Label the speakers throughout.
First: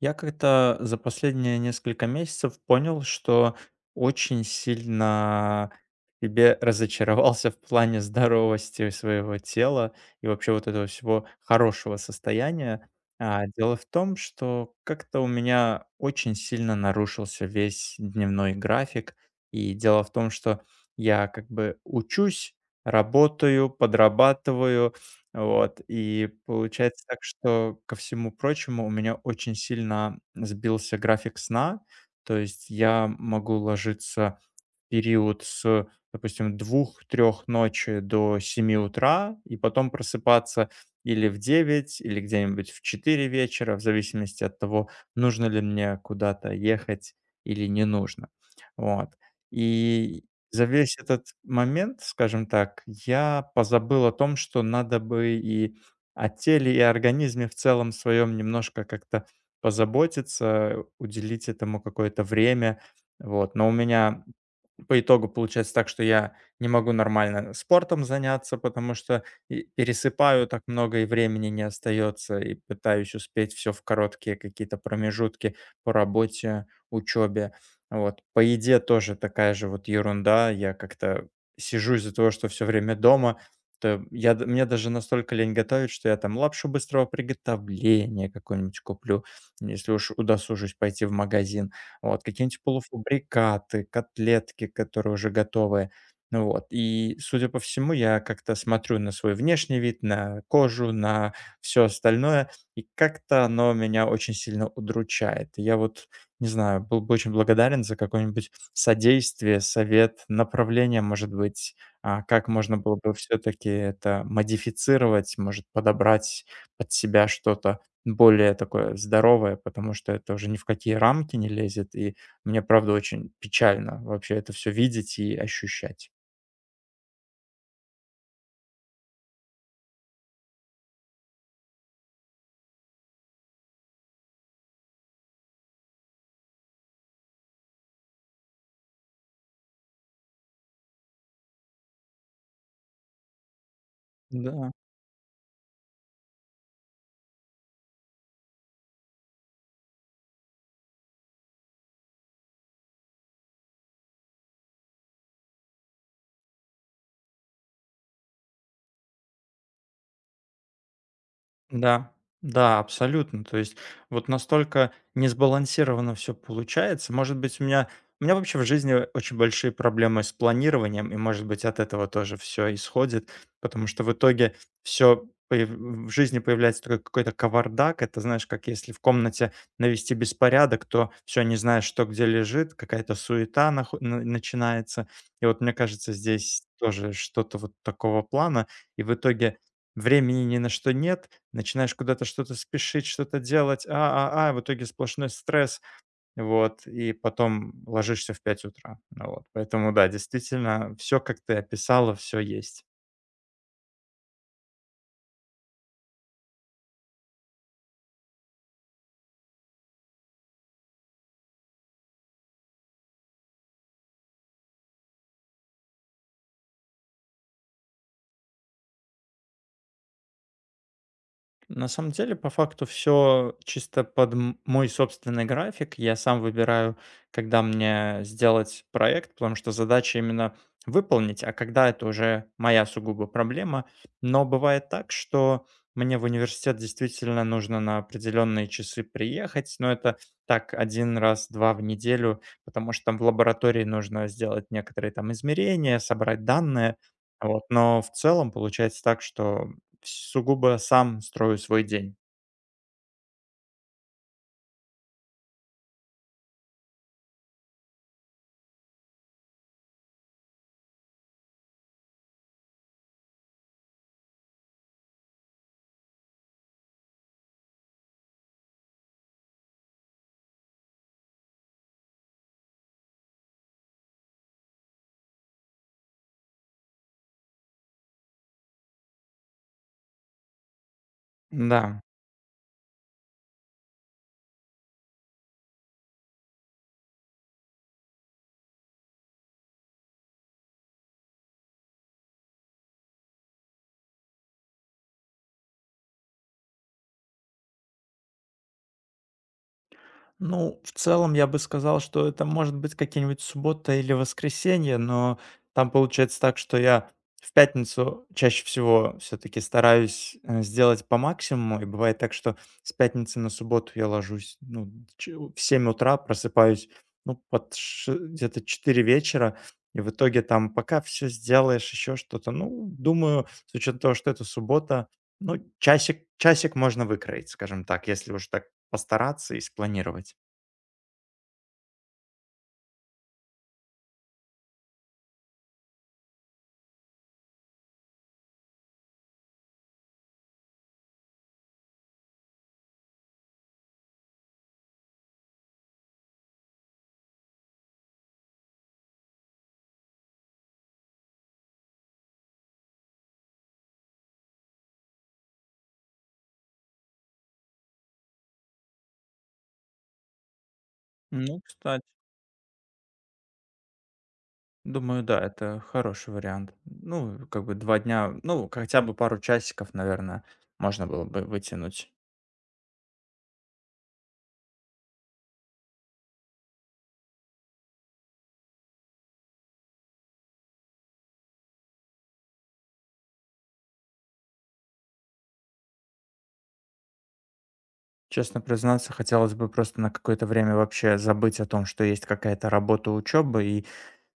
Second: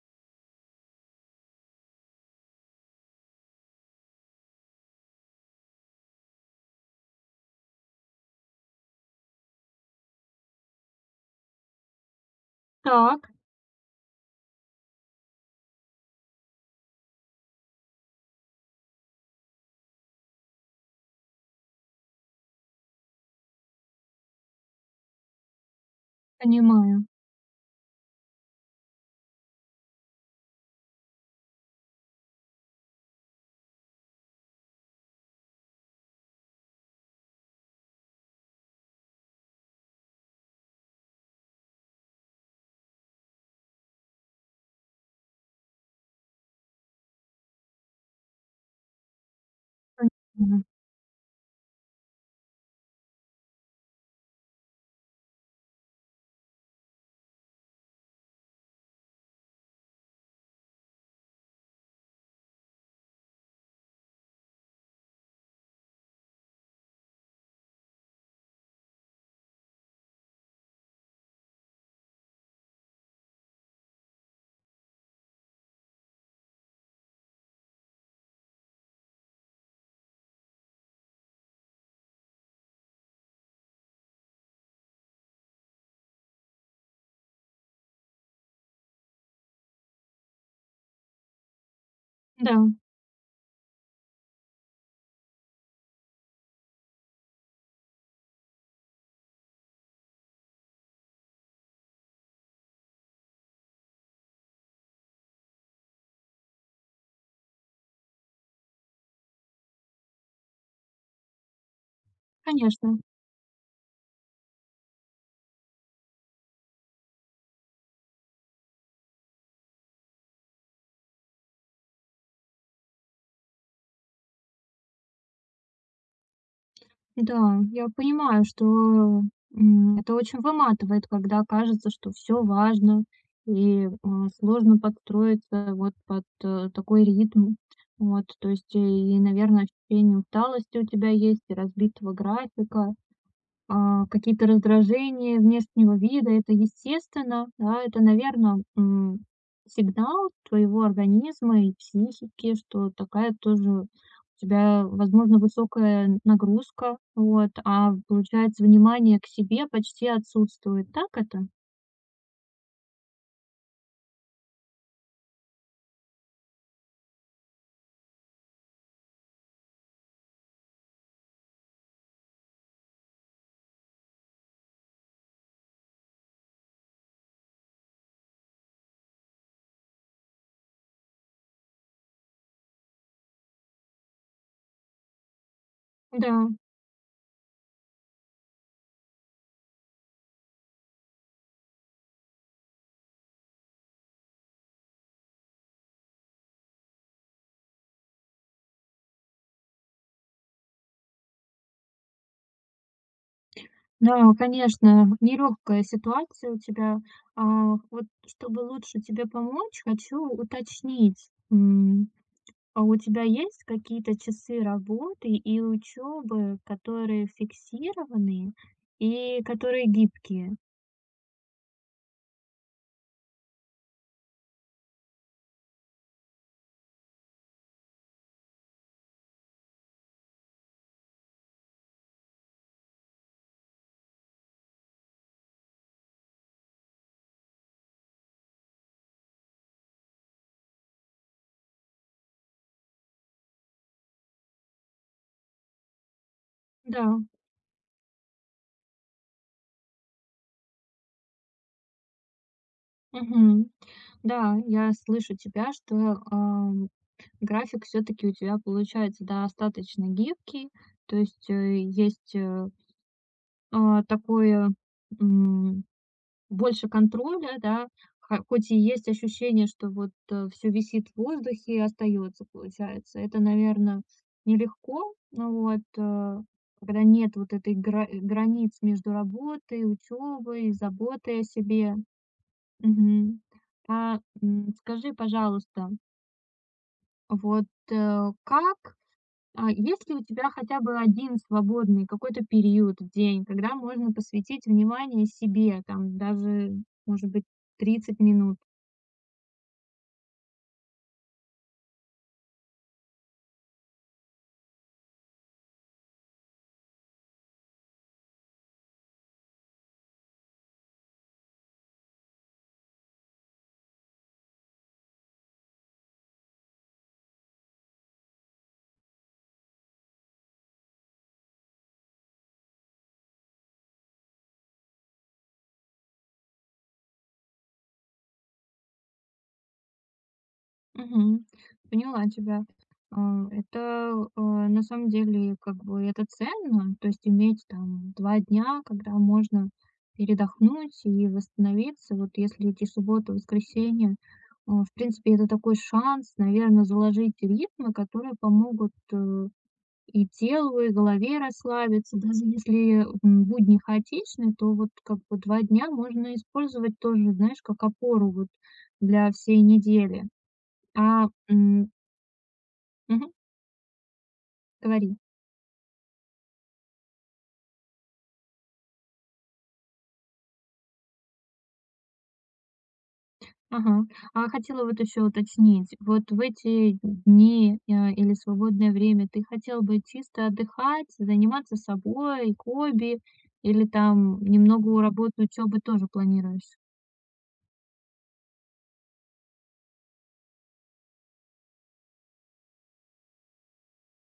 Speaker 1: Я как-то за последние несколько месяцев понял, что очень сильно в себе разочаровался в плане здоровости своего тела и вообще вот этого всего хорошего состояния.
Speaker 2: Так,
Speaker 1: А, дело в том, что как-то у меня очень сильно нарушился весь дневной график. И дело в том, что я как бы учусь, работаю, подрабатываю, вот, и получается
Speaker 2: понимаю,
Speaker 1: так, что, ко всему прочему, у меня очень сильно сбился график сна. То есть я могу ложиться период с, допустим, 2-3 ночи до 7 утра, и потом просыпаться или в 9 или где-нибудь в 4 вечера, в зависимости от того, нужно ли мне куда-то ехать или не нужно. Вот. И
Speaker 2: понимаю.
Speaker 1: за весь этот момент, скажем так, я позабыл о том, что надо бы и о теле, и организме в целом своем немножко как-то позаботиться, уделить этому какое-то время. Вот. Но у меня по итогу получается так, что я не могу нормально спортом заняться, потому что и пересыпаю так много, и времени не остается, и пытаюсь успеть все в короткие какие-то промежутки по работе, учебе. Вот. По еде тоже такая же вот ерунда. Я как-то сижу из-за того, что все время дома, то я, мне даже настолько лень готовить, что я там лапшу быстрого приготовления какую-нибудь куплю, если уж удосужусь пойти в магазин вот,
Speaker 2: Да,
Speaker 1: какие-нибудь полуфабрикаты, котлетки, которые уже готовы. Ну вот, и, судя по всему, я как-то смотрю на свой внешний вид, на кожу, на все остальное, и как-то оно меня очень сильно удручает. И я вот, не знаю, был бы очень благодарен за какое-нибудь содействие, совет, направление, может быть, как можно было
Speaker 2: конечно.
Speaker 1: бы все таки это модифицировать, может, подобрать под себя что-то. Более такое здоровое, потому что это уже ни в какие рамки не лезет, и мне, правда, очень печально вообще это все видеть и ощущать.
Speaker 2: Да, я понимаю, что, это очень выматывает, когда кажется, что все важно и, сложно подстроиться вот под, такой ритм. Вот, то есть, и, наверное, ощущение усталости у тебя есть и разбитого графика. А какие-то
Speaker 1: Да.
Speaker 2: раздражения внешнего вида, это естественно, да, это, наверное, сигнал твоего организма и психики, что такая тоже у тебя, возможно, высокая нагрузка, вот, а получается, внимание к себе почти отсутствует. Так это?
Speaker 1: Да, да, абсолютно. То есть вот настолько несбалансированно все получается. Может быть, у меня вообще в жизни очень большие проблемы с планированием, и, может быть, от этого тоже все исходит, потому что в итоге все в жизни появляется такой какой-то кавардак. Это, знаешь, как если в комнате навести беспорядок, то все не знаешь, что где лежит, какая-то суета нахо на начинается. И вот мне кажется,
Speaker 2: Да,
Speaker 1: здесь тоже что-то вот такого плана, и в итоге времени ни на что нет. Начинаешь куда-то что-то спешить, что-то делать, в итоге сплошной стресс, вот, и потом ложишься в 5 утра. Ну вот, поэтому да, действительно, все, как ты описала, все есть.
Speaker 2: да, конечно, нелегкая ситуация у тебя. Вот чтобы лучше тебе помочь, хочу уточнить. А у тебя есть какие-то часы работы и учебы, которые фиксированные и которые гибкие?
Speaker 1: На самом деле, по факту, все чисто под мой собственный график. Я сам выбираю, когда мне сделать проект, потому что задача именно выполнить, а когда- это уже моя сугубо проблема. Но бывает так, что мне в университет действительно нужно на определенные часы приехать, но это так один раз, 2 в неделю, потому что там в лаборатории нужно сделать некоторые там измерения, собрать данные.
Speaker 2: Да,
Speaker 1: Вот, но в целом получается так, что сугубо сам строю свой день.
Speaker 2: мгм. Да, я слышу тебя, что, график все таки у тебя получается достаточно гибкий. То есть, есть, такое, больше контроля, да, ха хоть и есть ощущение, что вот, все висит в воздухе и остается, получается. Это, наверное, нелегко, ну вот, когда нет вот этой границ между работой, учебой, заботой о себе.
Speaker 1: Да.
Speaker 2: Мгм. Скажи, пожалуйста, вот, как есть ли у тебя хотя бы один свободный какой-то период в день, когда можно посвятить внимание себе, там даже, может быть, 30 минут?
Speaker 1: Ну, в целом я бы сказал, что это может быть какие-нибудь суббота или воскресенье, но там получается так, что я в пятницу чаще всего все-таки стараюсь сделать по максимуму, и бывает так, что с пятницы на субботу я ложусь ну, в 7 утра, просыпаюсь ну, где-то 4 вечера, и в итоге там пока все сделаешь, еще что-то, ну, думаю, с учетом того, что это суббота, ну, часик можно выкроить, скажем так, если уж так постараться и спланировать.
Speaker 2: Мгм. Поняла тебя. Это на самом деле как бы это ценно, то есть иметь там 2 дня, когда можно передохнуть и восстановиться. Вот если эти суббота, воскресенье, в принципе, это такой шанс, наверное, заложить ритмы, которые помогут и телу, и голове расслабиться. Даже если, будни хаотичны, то вот как бы 2 дня можно использовать тоже, знаешь, как опору вот для всей недели. А,
Speaker 1: Ну,
Speaker 2: м,
Speaker 1: кстати,
Speaker 2: мгм, говори.
Speaker 1: думаю, да, это хороший вариант. Ну, как бы 2 дня, ну, хотя бы пару часиков, наверное, можно было бы вытянуть.
Speaker 2: Ага. А хотела вот еще уточнить. Вот в эти дни, или свободное время ты хотел бы чисто отдыхать, заниматься собой, хобби или там немного у работы, учебы тоже планируешь?
Speaker 1: Честно признаться, хотелось бы просто на какое-то время вообще забыть о том, что есть какая-то работа, учеба и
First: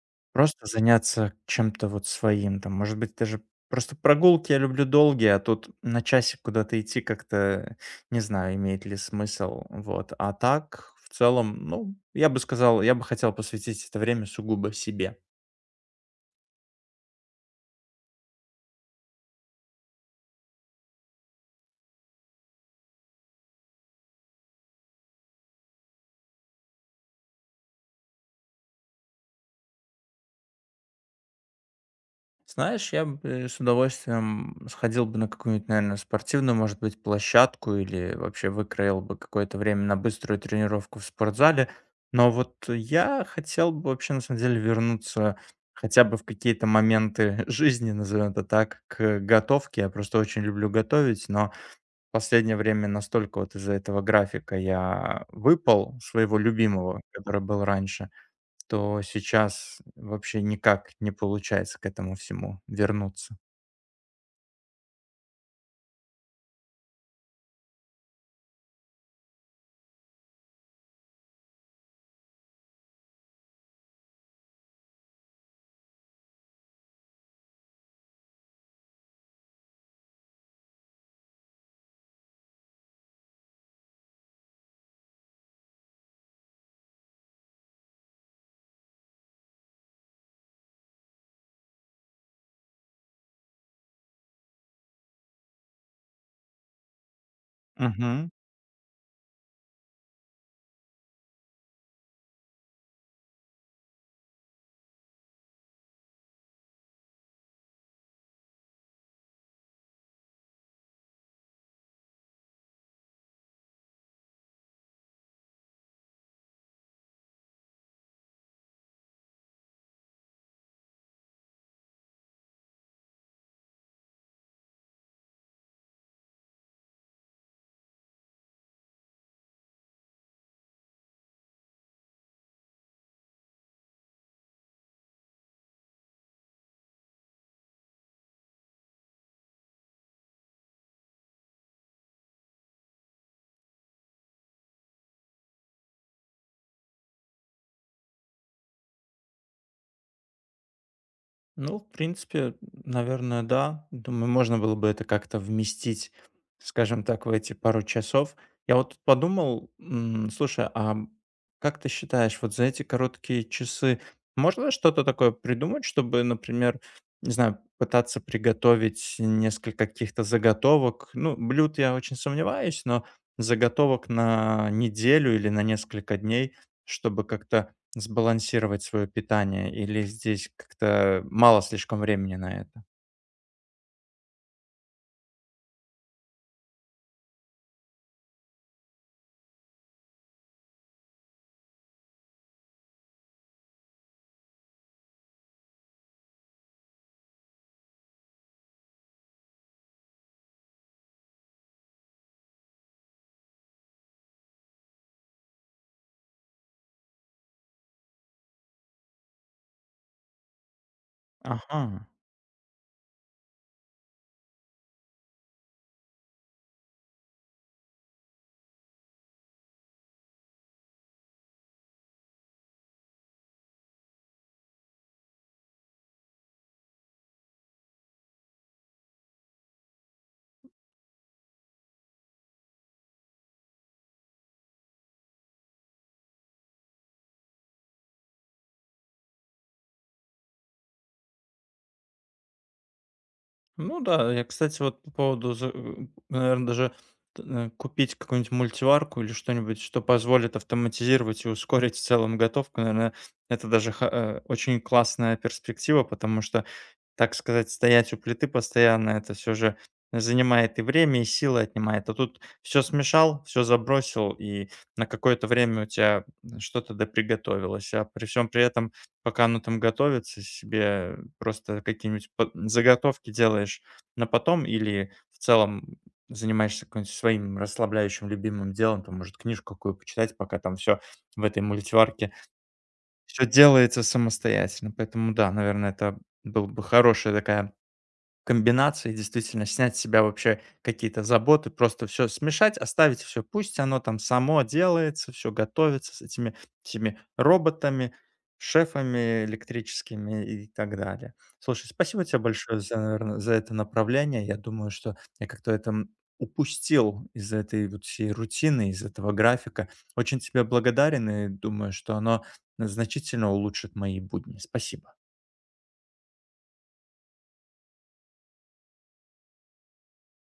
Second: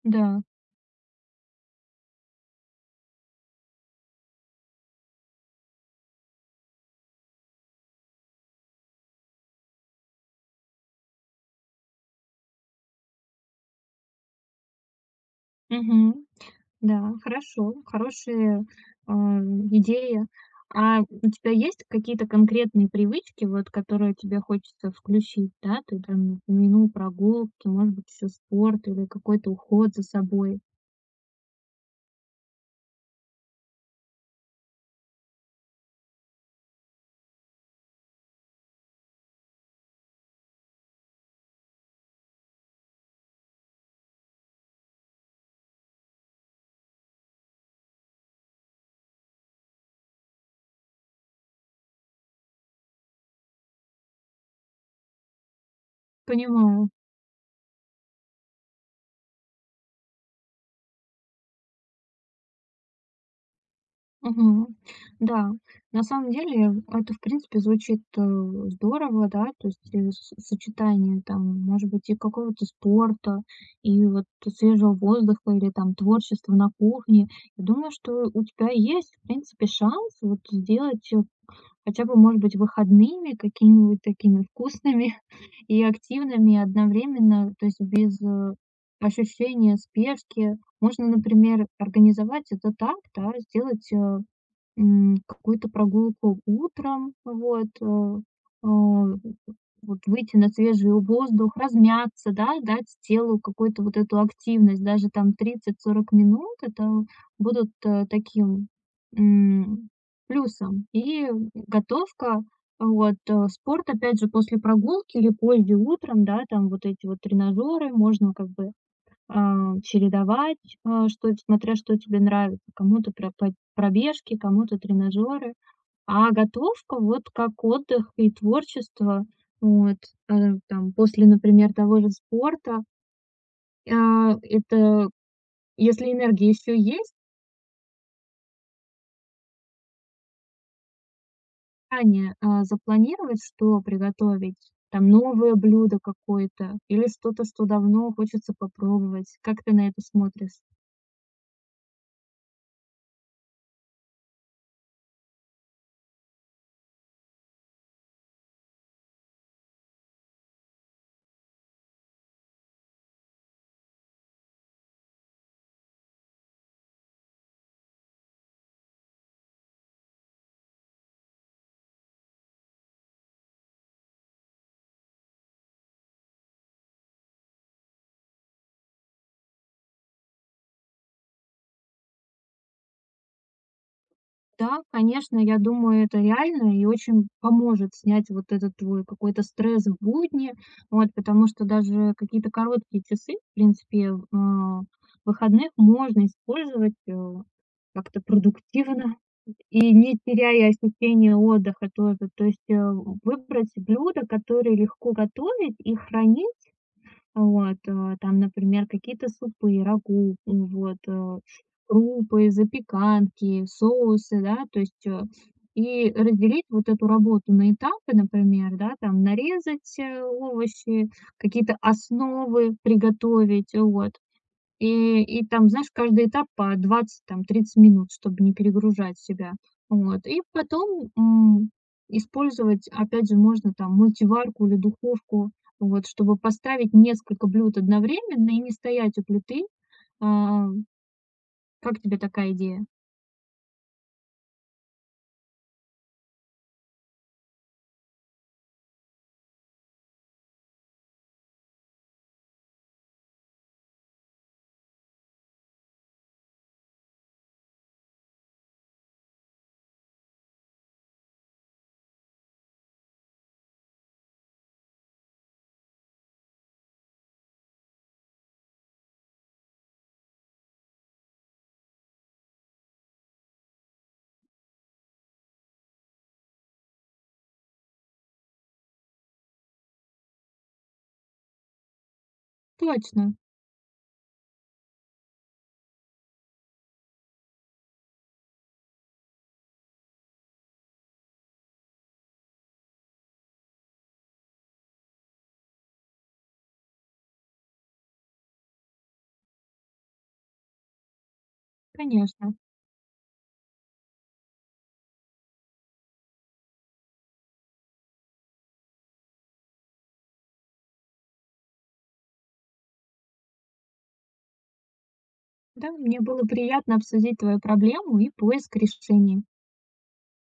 Speaker 2: Да.
Speaker 1: просто заняться чем-то вот своим, там, может быть, даже просто прогулки я люблю долгие, а тут на часик куда-то идти как-то, не знаю, имеет ли смысл, вот. А так, в целом, ну, я бы сказал, я бы хотел посвятить это время сугубо себе.
Speaker 2: Мгм. Да, хорошо, хорошие, идеи. А у тебя есть какие-то конкретные привычки, вот, которые тебе хочется включить, да? Ты там упомянул прогулки, может быть, еще спорт или какой-то уход за собой.
Speaker 1: Знаешь, я бы с удовольствием сходил бы на какую-нибудь, наверное, спортивную, может быть, площадку или вообще выкроил бы какое-то время на быструю тренировку в спортзале. Но вот я хотел бы вообще, на самом деле, вернуться хотя бы в какие-то моменты жизни, назовем это так, к готовке. Я просто очень люблю готовить, но последнее время настолько вот из-за этого графика я выпал, своего
Speaker 2: Понимаю.
Speaker 1: любимого, который был раньше, то сейчас вообще никак не получается к этому всему вернуться.
Speaker 2: Мгм. Да, на самом деле это, в принципе, звучит, здорово, да, то есть, э, с сочетание там, может быть, и какого-то спорта, и вот свежего воздуха, или там творчества на кухне. Я думаю, что у тебя есть, в принципе, шанс вот сделать, хотя бы, может быть, выходными какими-нибудь такими вкусными и активными одновременно, то есть без, ощущения спешки. Можно, например, организовать это так, да, сделать, какую-то прогулку утром, вот, вот выйти на свежий воздух, размяться, да, дать телу какую-то вот эту активность, даже там 30–40 минут, это будут таким м, плюсом. И готовка, вот, спорт, опять же, после прогулки или позже утром, да, там вот эти вот тренажеры, можно как бы чередовать, а, что смотря что тебе нравится. Кому-то пробежки, кому-то тренажеры. А готовка вот как отдых и творчество. Вот, там после, например, того же спорта, это если энергия еще есть, заранее, запланировать, что приготовить, там новое блюдо какое-то или что-то, что давно хочется попробовать. Как ты на это смотришь?
Speaker 1: Ну, в принципе, наверное, да. Думаю, можно было бы это как-то вместить, скажем так, в эти пару часов. Я вот тут подумал, слушай, а как ты считаешь, вот за эти короткие часы можно что-то такое придумать, чтобы, например, не знаю, пытаться приготовить несколько каких-то заготовок? Ну, блюд я очень сомневаюсь, но заготовок на неделю или на несколько дней, чтобы как-то сбалансировать свое питание или здесь как-то мало слишком времени на это?
Speaker 2: Да, конечно, я думаю, это реально и очень поможет снять вот этот твой какой-то стресс в будни. Вот, потому что даже какие-то короткие часы, в принципе, выходных можно использовать как-то продуктивно и не теряя ощущения отдыха тоже. То есть выбрать блюда, которые легко готовить и хранить, вот, там, например, какие-то супы, рагу, вот,
Speaker 1: Ага.
Speaker 2: крупы, запеканки, соусы, да, то есть, и разделить вот эту работу на этапы, например, да, там нарезать овощи, какие-то основы приготовить, вот. И там, знаешь, каждый этап по 20 там, 30 минут, чтобы не перегружать себя. Вот. И потом, использовать, опять же, можно там мультиварку или духовку, вот, чтобы поставить несколько блюд одновременно и не стоять у плиты. А, как тебе такая идея?
Speaker 1: Ну да, я, кстати, вот по поводу, наверное, даже купить какую-нибудь мультиварку или что-нибудь, что позволит автоматизировать и ускорить в целом готовку, наверное, это даже очень классная перспектива, потому что, так сказать, стоять у плиты постоянно, это все же занимает и время, и силы отнимает. А тут все смешал, все забросил, и на какое-то время у тебя что-то доприготовилось. А при всем при этом пока оно там готовится, себе просто какие-нибудь под заготовки делаешь на потом или в целом занимаешься каким-нибудь своим расслабляющим любимым делом, там, может, книжку какую почитать, пока там все в этой мультиварке
Speaker 2: Точно,
Speaker 1: все делается самостоятельно. Поэтому да, наверное, это был бы хорошая такая комбинации, действительно, снять с себя вообще какие-то заботы, просто все смешать, оставить все пусть оно там само делается, все готовится с этими всеми роботами, шефами электрическими и так далее. Слушай, спасибо тебе
Speaker 2: конечно.
Speaker 1: большое за, наверно, за это направление. Я думаю, что я как-то это, упустил из этой вот всей рутины, из этого графика. Очень тебе благодарен и думаю, что оно значительно улучшит мои будни. Спасибо.
Speaker 2: Да, мне было приятно обсудить твою проблему и поиск решений.